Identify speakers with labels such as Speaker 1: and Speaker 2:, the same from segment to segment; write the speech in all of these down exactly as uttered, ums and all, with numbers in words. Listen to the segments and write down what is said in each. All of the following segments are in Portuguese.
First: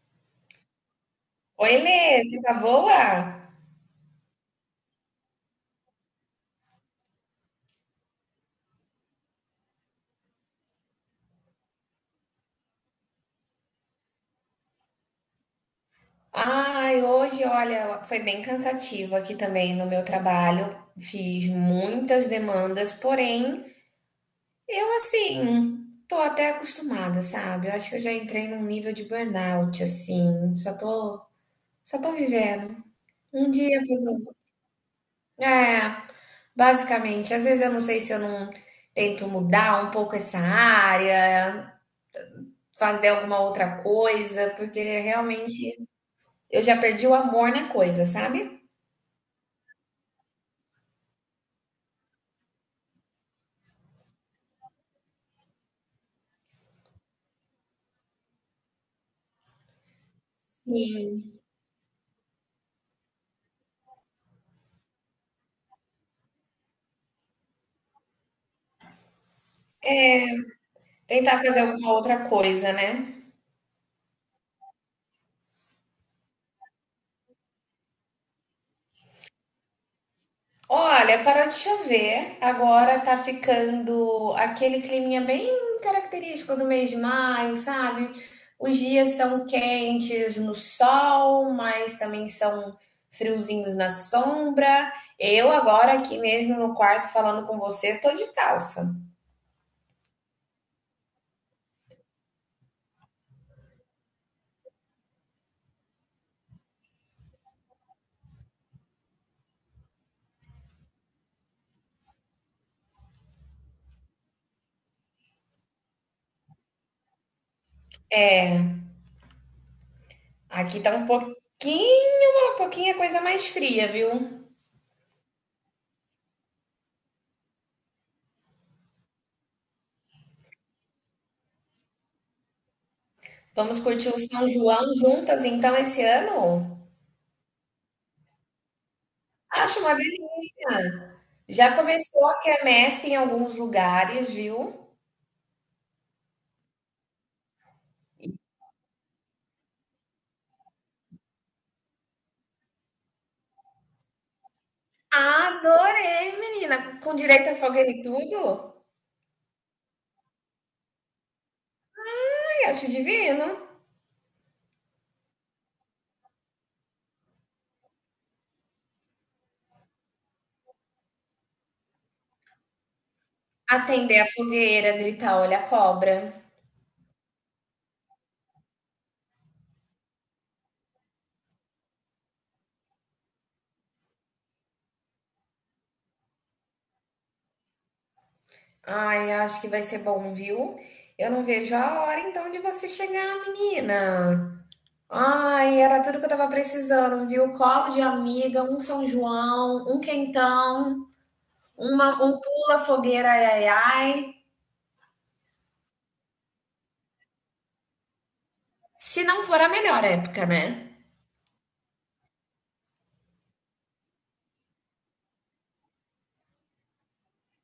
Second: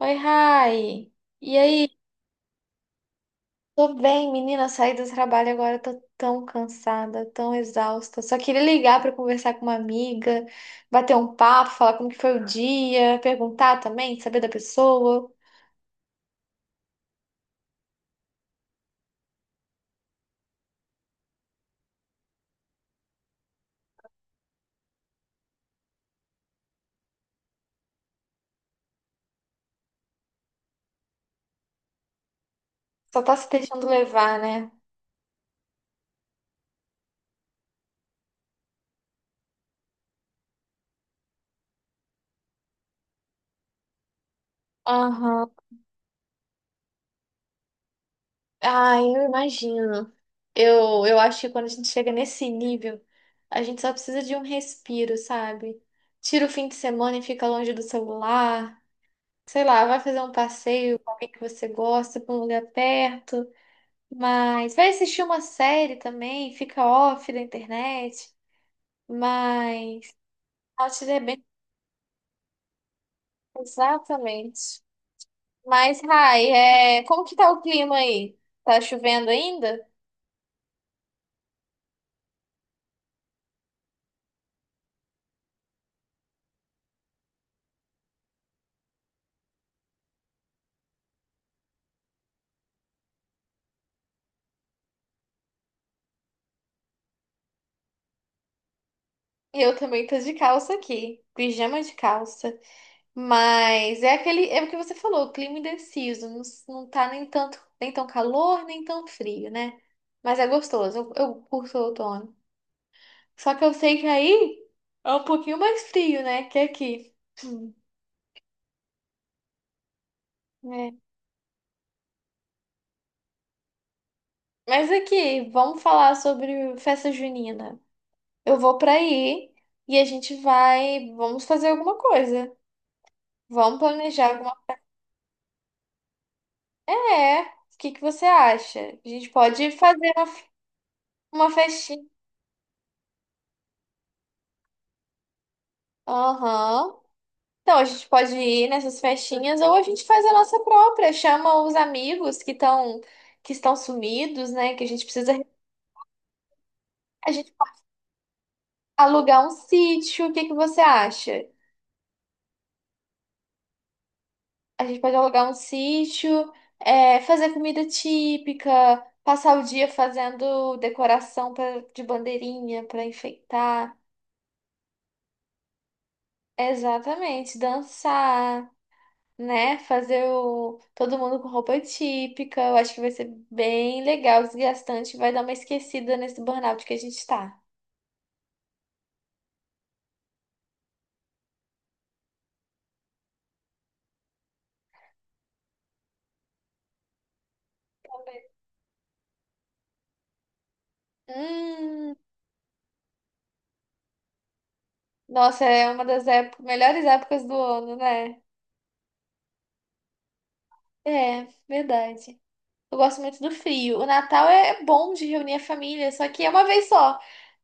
Speaker 1: Oi, Rai. E
Speaker 2: Oi,
Speaker 1: aí?
Speaker 2: Lê, você tá boa?
Speaker 1: Tô bem, menina. Saí do trabalho agora, tô tão cansada, tão exausta. Só queria ligar pra conversar com uma amiga, bater um papo, falar como que foi o dia, perguntar também, saber da pessoa.
Speaker 2: Ai, hoje, olha, foi bem cansativo aqui também no meu trabalho. Fiz muitas demandas, porém, eu assim, tô até acostumada, sabe? Eu acho que eu já entrei num nível de burnout, assim, só tô, só tô vivendo.
Speaker 1: Só tá se
Speaker 2: Um dia
Speaker 1: deixando
Speaker 2: após o outro.
Speaker 1: levar, né?
Speaker 2: É, basicamente, às vezes eu não sei se eu não tento mudar um pouco essa área, fazer alguma outra coisa, porque
Speaker 1: Aham.
Speaker 2: realmente eu já perdi o amor na coisa, sabe?
Speaker 1: Ai, eu imagino. Eu, eu acho que quando a gente chega nesse nível, a gente só precisa de um respiro, sabe? Tira o fim de semana e fica longe do celular. Sei lá, vai fazer um passeio com alguém
Speaker 2: Sim.
Speaker 1: que você gosta, pra um lugar perto, mas vai assistir uma série também, fica off da internet, mas outdoor é
Speaker 2: Tentar
Speaker 1: bem
Speaker 2: fazer alguma outra coisa, né?
Speaker 1: exatamente. Mas, Rai, é... como que tá o clima aí? Tá chovendo ainda?
Speaker 2: Olha, parou de chover, agora tá ficando aquele climinha bem característico do mês de maio, sabe? Os dias são quentes no sol, mas também são friozinhos na sombra. Eu agora aqui mesmo no quarto falando com você, tô de calça.
Speaker 1: Eu também tô de calça aqui, pijama de calça. Mas é aquele, é o que você falou, clima indeciso, não, s- não tá nem tanto, nem tão calor, nem tão frio, né? Mas é gostoso, eu, eu curto o outono. Só que eu sei que aí é um pouquinho mais frio, né? Que aqui. Hum,
Speaker 2: Aqui
Speaker 1: é.
Speaker 2: tá um pouquinho, uma pouquinha coisa mais fria, viu?
Speaker 1: Mas aqui, vamos falar sobre festa junina. Eu vou pra aí e a gente vai. Vamos fazer alguma coisa. Vamos
Speaker 2: Vamos curtir o
Speaker 1: planejar
Speaker 2: São
Speaker 1: alguma
Speaker 2: João juntas então esse ano?
Speaker 1: É. O que que você acha? A gente pode
Speaker 2: Acho uma
Speaker 1: fazer uma, f-
Speaker 2: delícia.
Speaker 1: uma
Speaker 2: Já
Speaker 1: festinha.
Speaker 2: começou a quermesse em alguns lugares, viu?
Speaker 1: Aham. Então, a gente pode ir nessas festinhas ou a gente faz a nossa própria. Chama os amigos que estão que estão sumidos, né? Que a gente precisa
Speaker 2: Adorei, menina, com direito a fogueira e tudo.
Speaker 1: alugar um sítio, o que que você acha?
Speaker 2: Ai, acho divino.
Speaker 1: A gente pode alugar um sítio, é, fazer comida típica, passar o dia fazendo decoração pra- de bandeirinha para enfeitar.
Speaker 2: Acender a fogueira, gritar, olha a cobra.
Speaker 1: Exatamente, dançar, né? Fazer o, todo mundo com roupa típica. Eu acho que vai ser bem legal, desgastante, vai dar uma esquecida nesse burnout que a gente tá.
Speaker 2: Ai, acho que vai ser bom, viu? Eu não vejo a hora então de você chegar, menina. Ai, era tudo que eu tava precisando, viu? Colo de amiga, um São João, um quentão.
Speaker 1: Hum,
Speaker 2: Uma, um pula fogueira, ai, ai, ai.
Speaker 1: nossa, é uma das épo- melhores épocas do ano, né?
Speaker 2: Se não for a melhor época, né?
Speaker 1: É, verdade. Eu gosto muito do frio. O Natal é é bom de reunir a família, só que é uma vez só.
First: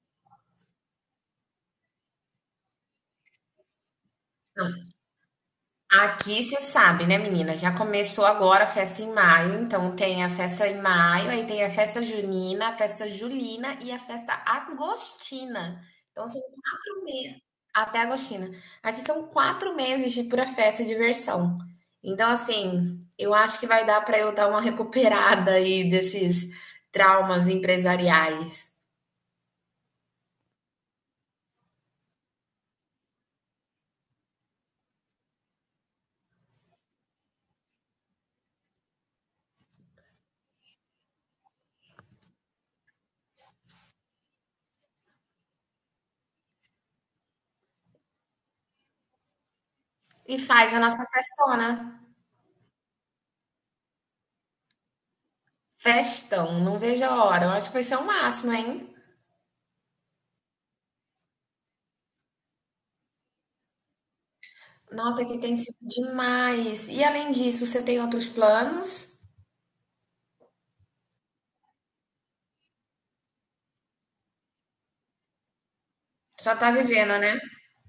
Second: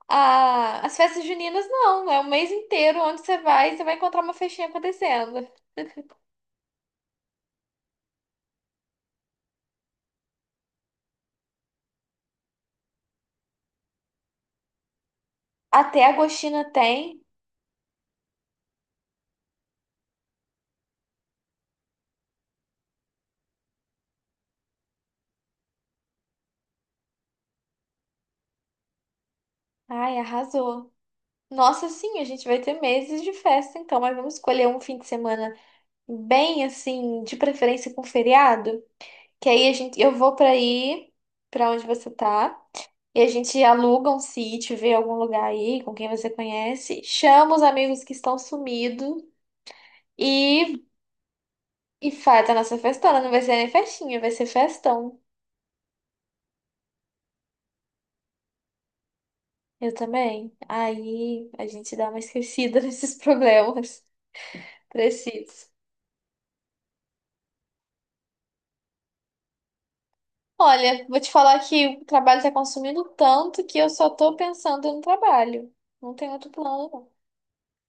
Speaker 1: A- As festas juninas não, é o mês inteiro onde você vai, você vai encontrar uma festinha
Speaker 2: Não,
Speaker 1: acontecendo.
Speaker 2: aqui você sabe, né, menina? Já começou agora a festa em maio, então tem a festa em maio, aí tem a festa junina, a festa julina e a festa agostina.
Speaker 1: Até
Speaker 2: Então são
Speaker 1: Agostina
Speaker 2: quatro
Speaker 1: tem.
Speaker 2: meses, até agostina. Aqui são quatro meses de pura festa e diversão. Então, assim, eu acho que vai dar para eu dar uma recuperada aí desses traumas empresariais.
Speaker 1: Ai, arrasou. Nossa, sim, a gente vai ter meses de festa, então, mas vamos escolher um fim de semana bem assim, de preferência com feriado, que aí a gente eu vou pra aí, pra onde você tá. E a gente aluga um sítio, vê algum lugar aí com quem você conhece, chama os amigos que estão sumidos
Speaker 2: E faz a
Speaker 1: e,
Speaker 2: nossa festona.
Speaker 1: e faz a nossa festona. Não vai ser nem festinha, vai ser festão.
Speaker 2: Festão, não vejo a hora. Eu acho que vai ser o máximo, hein?
Speaker 1: Eu também. Aí a gente dá uma esquecida nesses problemas
Speaker 2: Nossa, aqui tem
Speaker 1: precisos.
Speaker 2: sido demais. E além disso, você tem outros planos?
Speaker 1: Olha, vou te falar que o trabalho tá consumindo tanto que eu só tô pensando no trabalho. Não tem outro
Speaker 2: Só tá
Speaker 1: plano, não.
Speaker 2: vivendo, né?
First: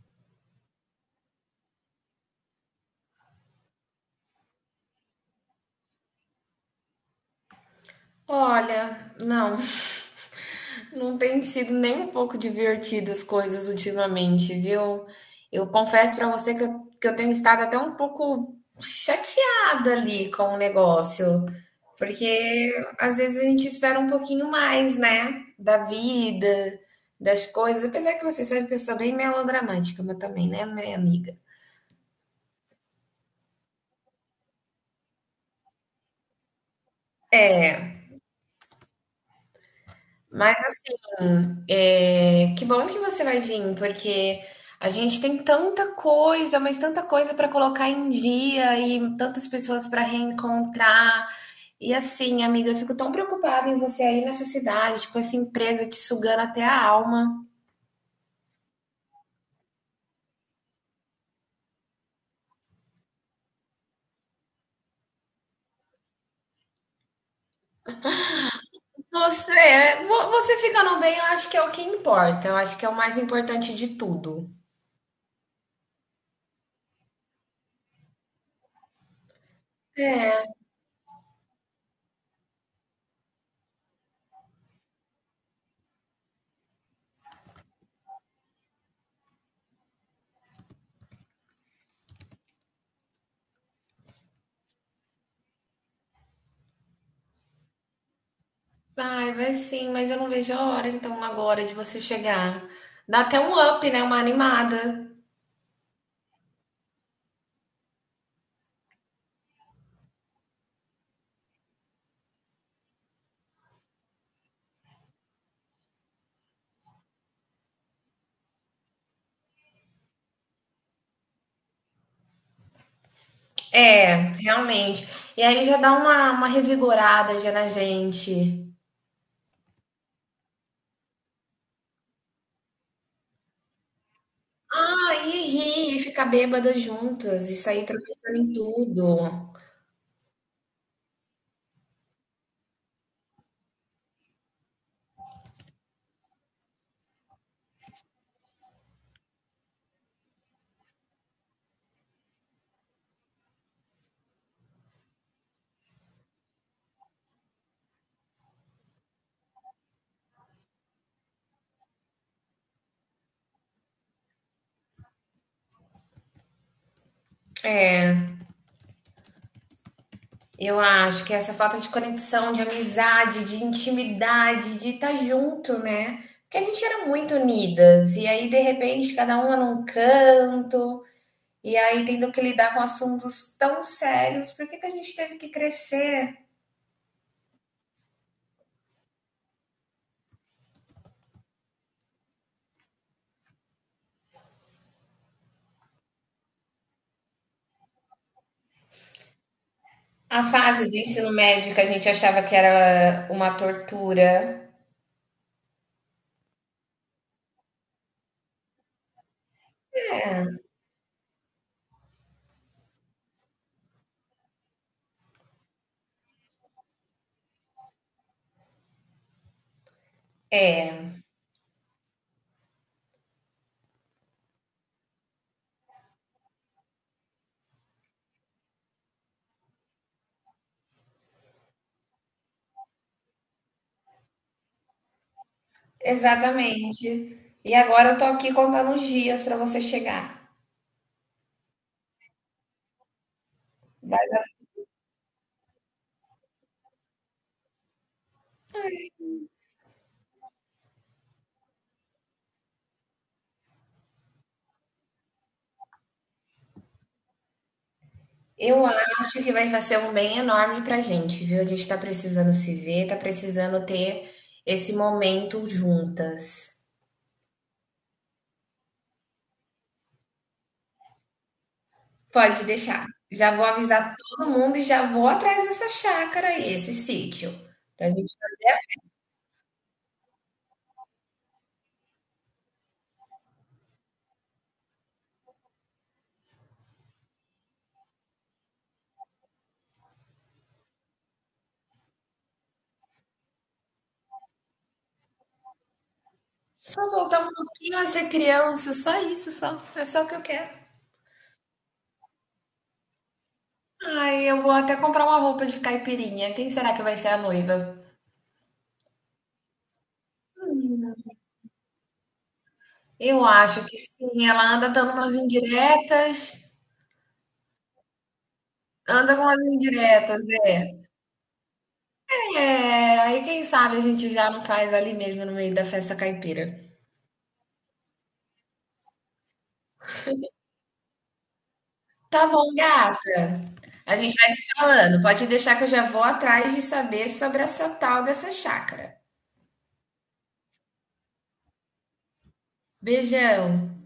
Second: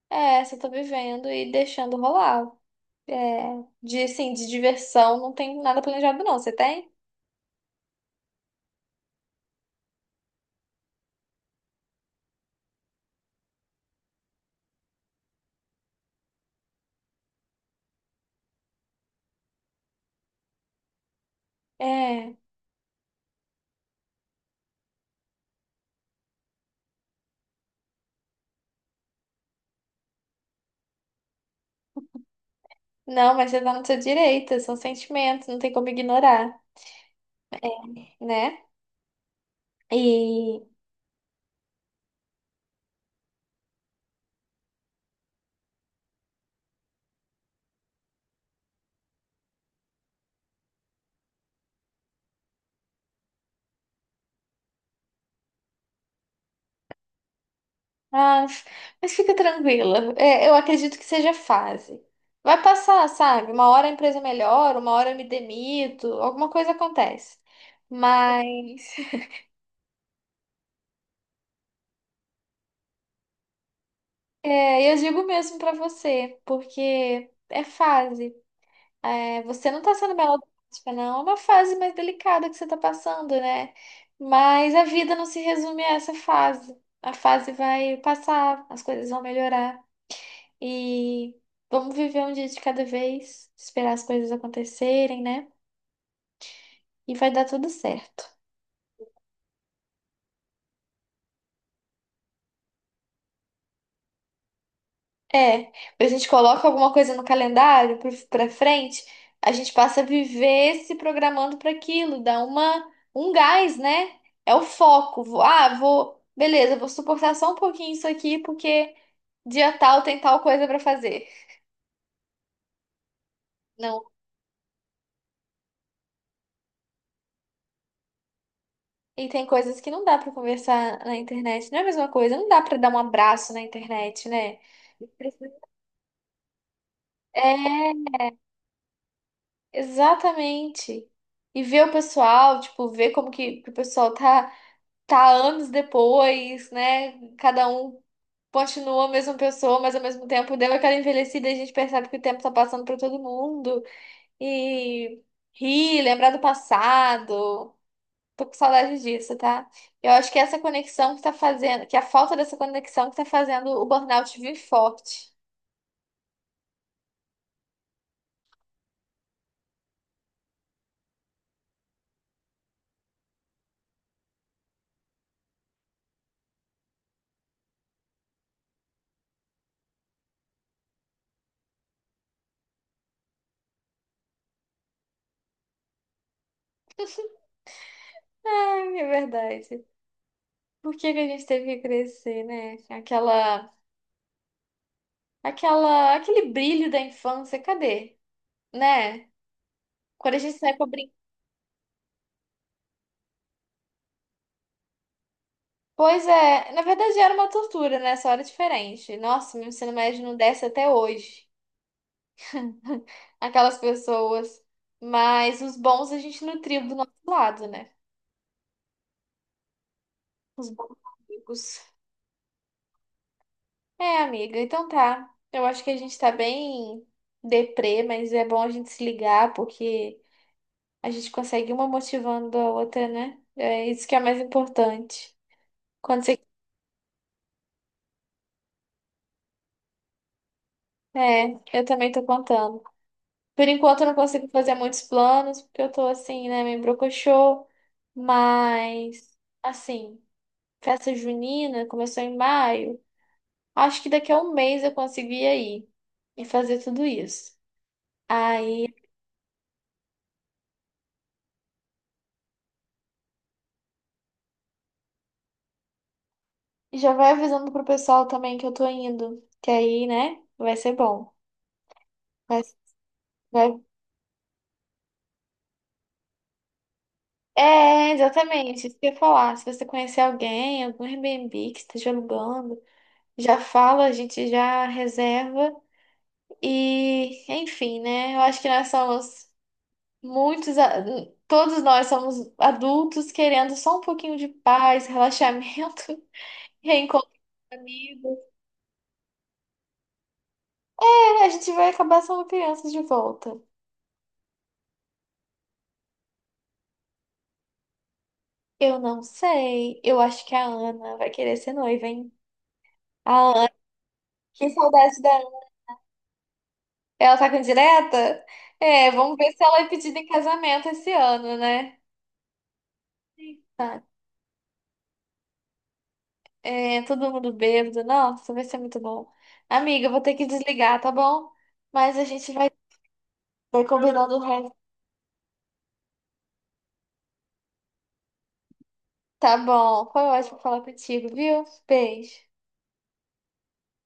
Speaker 1: É, só tô vivendo e deixando rolar. É, de, assim, de diversão, não tem nada planejado, não. Você tem?
Speaker 2: Olha, não. Não tem sido nem um pouco divertido as coisas ultimamente, viu? Eu confesso pra você que eu, que eu tenho estado até um pouco chateada ali com o negócio,
Speaker 1: É,
Speaker 2: porque às vezes a gente espera um pouquinho mais, né? Da vida, das coisas. Apesar que você sabe que eu sou bem melodramática, mas também, né, minha amiga?
Speaker 1: não, mas você tá no seu direito, são sentimentos, não tem como ignorar,
Speaker 2: É.
Speaker 1: né?
Speaker 2: Mas
Speaker 1: E,
Speaker 2: assim, é, que bom que você vai vir, porque a gente tem tanta coisa, mas tanta coisa para colocar em dia e tantas pessoas para reencontrar. E assim, amiga, eu fico tão preocupada em você aí nessa cidade, com essa empresa te sugando até a alma.
Speaker 1: mas, mas fica tranquila, é, eu acredito que seja fase. Vai passar, sabe? Uma hora a empresa melhora, uma hora eu me demito, alguma coisa acontece. Mas
Speaker 2: Você, vo- Você ficando bem, eu acho que é o que importa. Eu acho que é o mais importante de tudo.
Speaker 1: é, eu digo mesmo pra você, porque é fase. É, você não tá sendo
Speaker 2: É,
Speaker 1: melodramática, não. É uma fase mais delicada que você tá passando, né? Mas a vida não se resume a essa fase. A fase vai passar, as coisas vão melhorar. E vamos viver um dia de cada vez, esperar as coisas acontecerem, né? E vai dar tudo certo.
Speaker 2: ai, vai sim, mas eu não vejo a hora então agora de você chegar. Dá até um up, né? Uma animada.
Speaker 1: É, a gente coloca alguma coisa no calendário pro- pra frente, a gente passa a viver se programando para aquilo, dá uma um gás, né? É o foco. Vou- Ah, vou, beleza, vou suportar só um pouquinho isso aqui porque dia tal tem tal coisa para fazer. Não.
Speaker 2: É, realmente. E aí já dá uma uma revigorada já na gente.
Speaker 1: E tem coisas que não dá para conversar na internet, não é a mesma coisa, não dá para dar um abraço na internet, né?
Speaker 2: Ah, e rir, e ficar bêbada juntas, e sair
Speaker 1: É,
Speaker 2: tropeçando em tudo.
Speaker 1: exatamente. E ver o pessoal, tipo, ver como que, que o pessoal tá tá anos depois, né? Cada um continua a mesma pessoa, mas ao mesmo tempo deu aquela envelhecida e a gente percebe que o tempo tá passando pra todo mundo. E rir, lembrar do passado. Tô com saudade disso, tá? Eu acho que essa conexão que tá fazendo, que a falta dessa conexão que tá fazendo o burnout vir forte.
Speaker 2: Eu acho que essa falta de conexão, de amizade, de intimidade, de estar junto, né. Porque a gente era muito unidas, e aí de repente cada uma num canto, e aí tendo que lidar com assuntos tão sérios, por que que a gente teve que crescer?
Speaker 1: Ai, é verdade. Por que que a gente teve que crescer, né? Aquela, aquela, aquele brilho da infância, cadê? Né? Quando a
Speaker 2: A
Speaker 1: gente sai
Speaker 2: fase
Speaker 1: pra
Speaker 2: do
Speaker 1: brincar
Speaker 2: ensino médio que a gente achava que era uma tortura.
Speaker 1: pois é, na verdade era uma tortura, né? Só era diferente. Nossa, meu ensino médio não desce até hoje. Aquelas pessoas. Mas os bons a gente nutriu do nosso lado, né? Os bons amigos. É, amiga, então tá. Eu acho que a gente tá bem deprê, mas é bom a gente se ligar, porque a gente consegue uma motivando a outra, né? É isso que é mais importante. Quando você...
Speaker 2: Exatamente. E agora eu tô aqui contando os dias para você chegar.
Speaker 1: É, eu também tô contando. Por enquanto eu não
Speaker 2: Vai-
Speaker 1: consigo fazer muitos planos, porque eu tô assim, né, meio brocochô, mas assim, festa junina começou em maio. Acho que daqui a um mês eu consigo ir aí e fazer tudo isso.
Speaker 2: Eu
Speaker 1: Aí
Speaker 2: acho que vai fazer um bem enorme pra gente, viu? A gente tá precisando se ver, tá precisando ter esse momento juntas.
Speaker 1: já vai avisando pro pessoal também que eu tô indo, que aí, né, vai ser bom. Vai,
Speaker 2: Pode deixar. Já vou
Speaker 1: vai...
Speaker 2: avisar todo mundo e já vou atrás dessa chácara aí, esse sítio. Pra
Speaker 1: É,
Speaker 2: gente
Speaker 1: exatamente, isso que eu ia falar. Se você conhecer alguém, algum Airbnb que esteja alugando, já fala, a gente já reserva. E, enfim, né? Eu acho que nós somos muitos, a- todos nós somos adultos querendo só um pouquinho de paz, relaxamento,
Speaker 2: só
Speaker 1: reencontro
Speaker 2: voltar um
Speaker 1: com
Speaker 2: pouquinho a ser
Speaker 1: amigos.
Speaker 2: criança, só isso, só. É só o que eu quero.
Speaker 1: É, a gente vai acabar sendo crianças de volta.
Speaker 2: Ai, eu vou até comprar uma roupa de caipirinha. Quem será que vai ser a noiva?
Speaker 1: Eu não sei. Eu acho que a
Speaker 2: Menina.
Speaker 1: Ana vai querer ser noiva, hein? A
Speaker 2: Eu
Speaker 1: Ana,
Speaker 2: acho que sim.
Speaker 1: que
Speaker 2: Ela anda dando
Speaker 1: saudade da
Speaker 2: umas
Speaker 1: Ana.
Speaker 2: indiretas.
Speaker 1: Ela tá com direta? É,
Speaker 2: Anda
Speaker 1: vamos
Speaker 2: com
Speaker 1: ver
Speaker 2: umas
Speaker 1: se ela é pedida em
Speaker 2: indiretas,
Speaker 1: casamento
Speaker 2: é.
Speaker 1: esse ano, né?
Speaker 2: É, aí quem sabe a
Speaker 1: Tá.
Speaker 2: gente já não faz ali mesmo no meio da festa caipira.
Speaker 1: É, todo mundo bêbado. Nossa, vai ser muito bom. Amiga, eu vou ter que desligar, tá bom? Mas a
Speaker 2: Tá
Speaker 1: gente vai,
Speaker 2: bom, gata.
Speaker 1: vai
Speaker 2: A
Speaker 1: combinando
Speaker 2: gente
Speaker 1: o
Speaker 2: vai se
Speaker 1: resto.
Speaker 2: falando. Pode deixar que eu já vou atrás de saber sobre essa tal dessa chácara.
Speaker 1: Tá bom. Foi ótimo falar contigo, viu? Beijo.
Speaker 2: Beijão.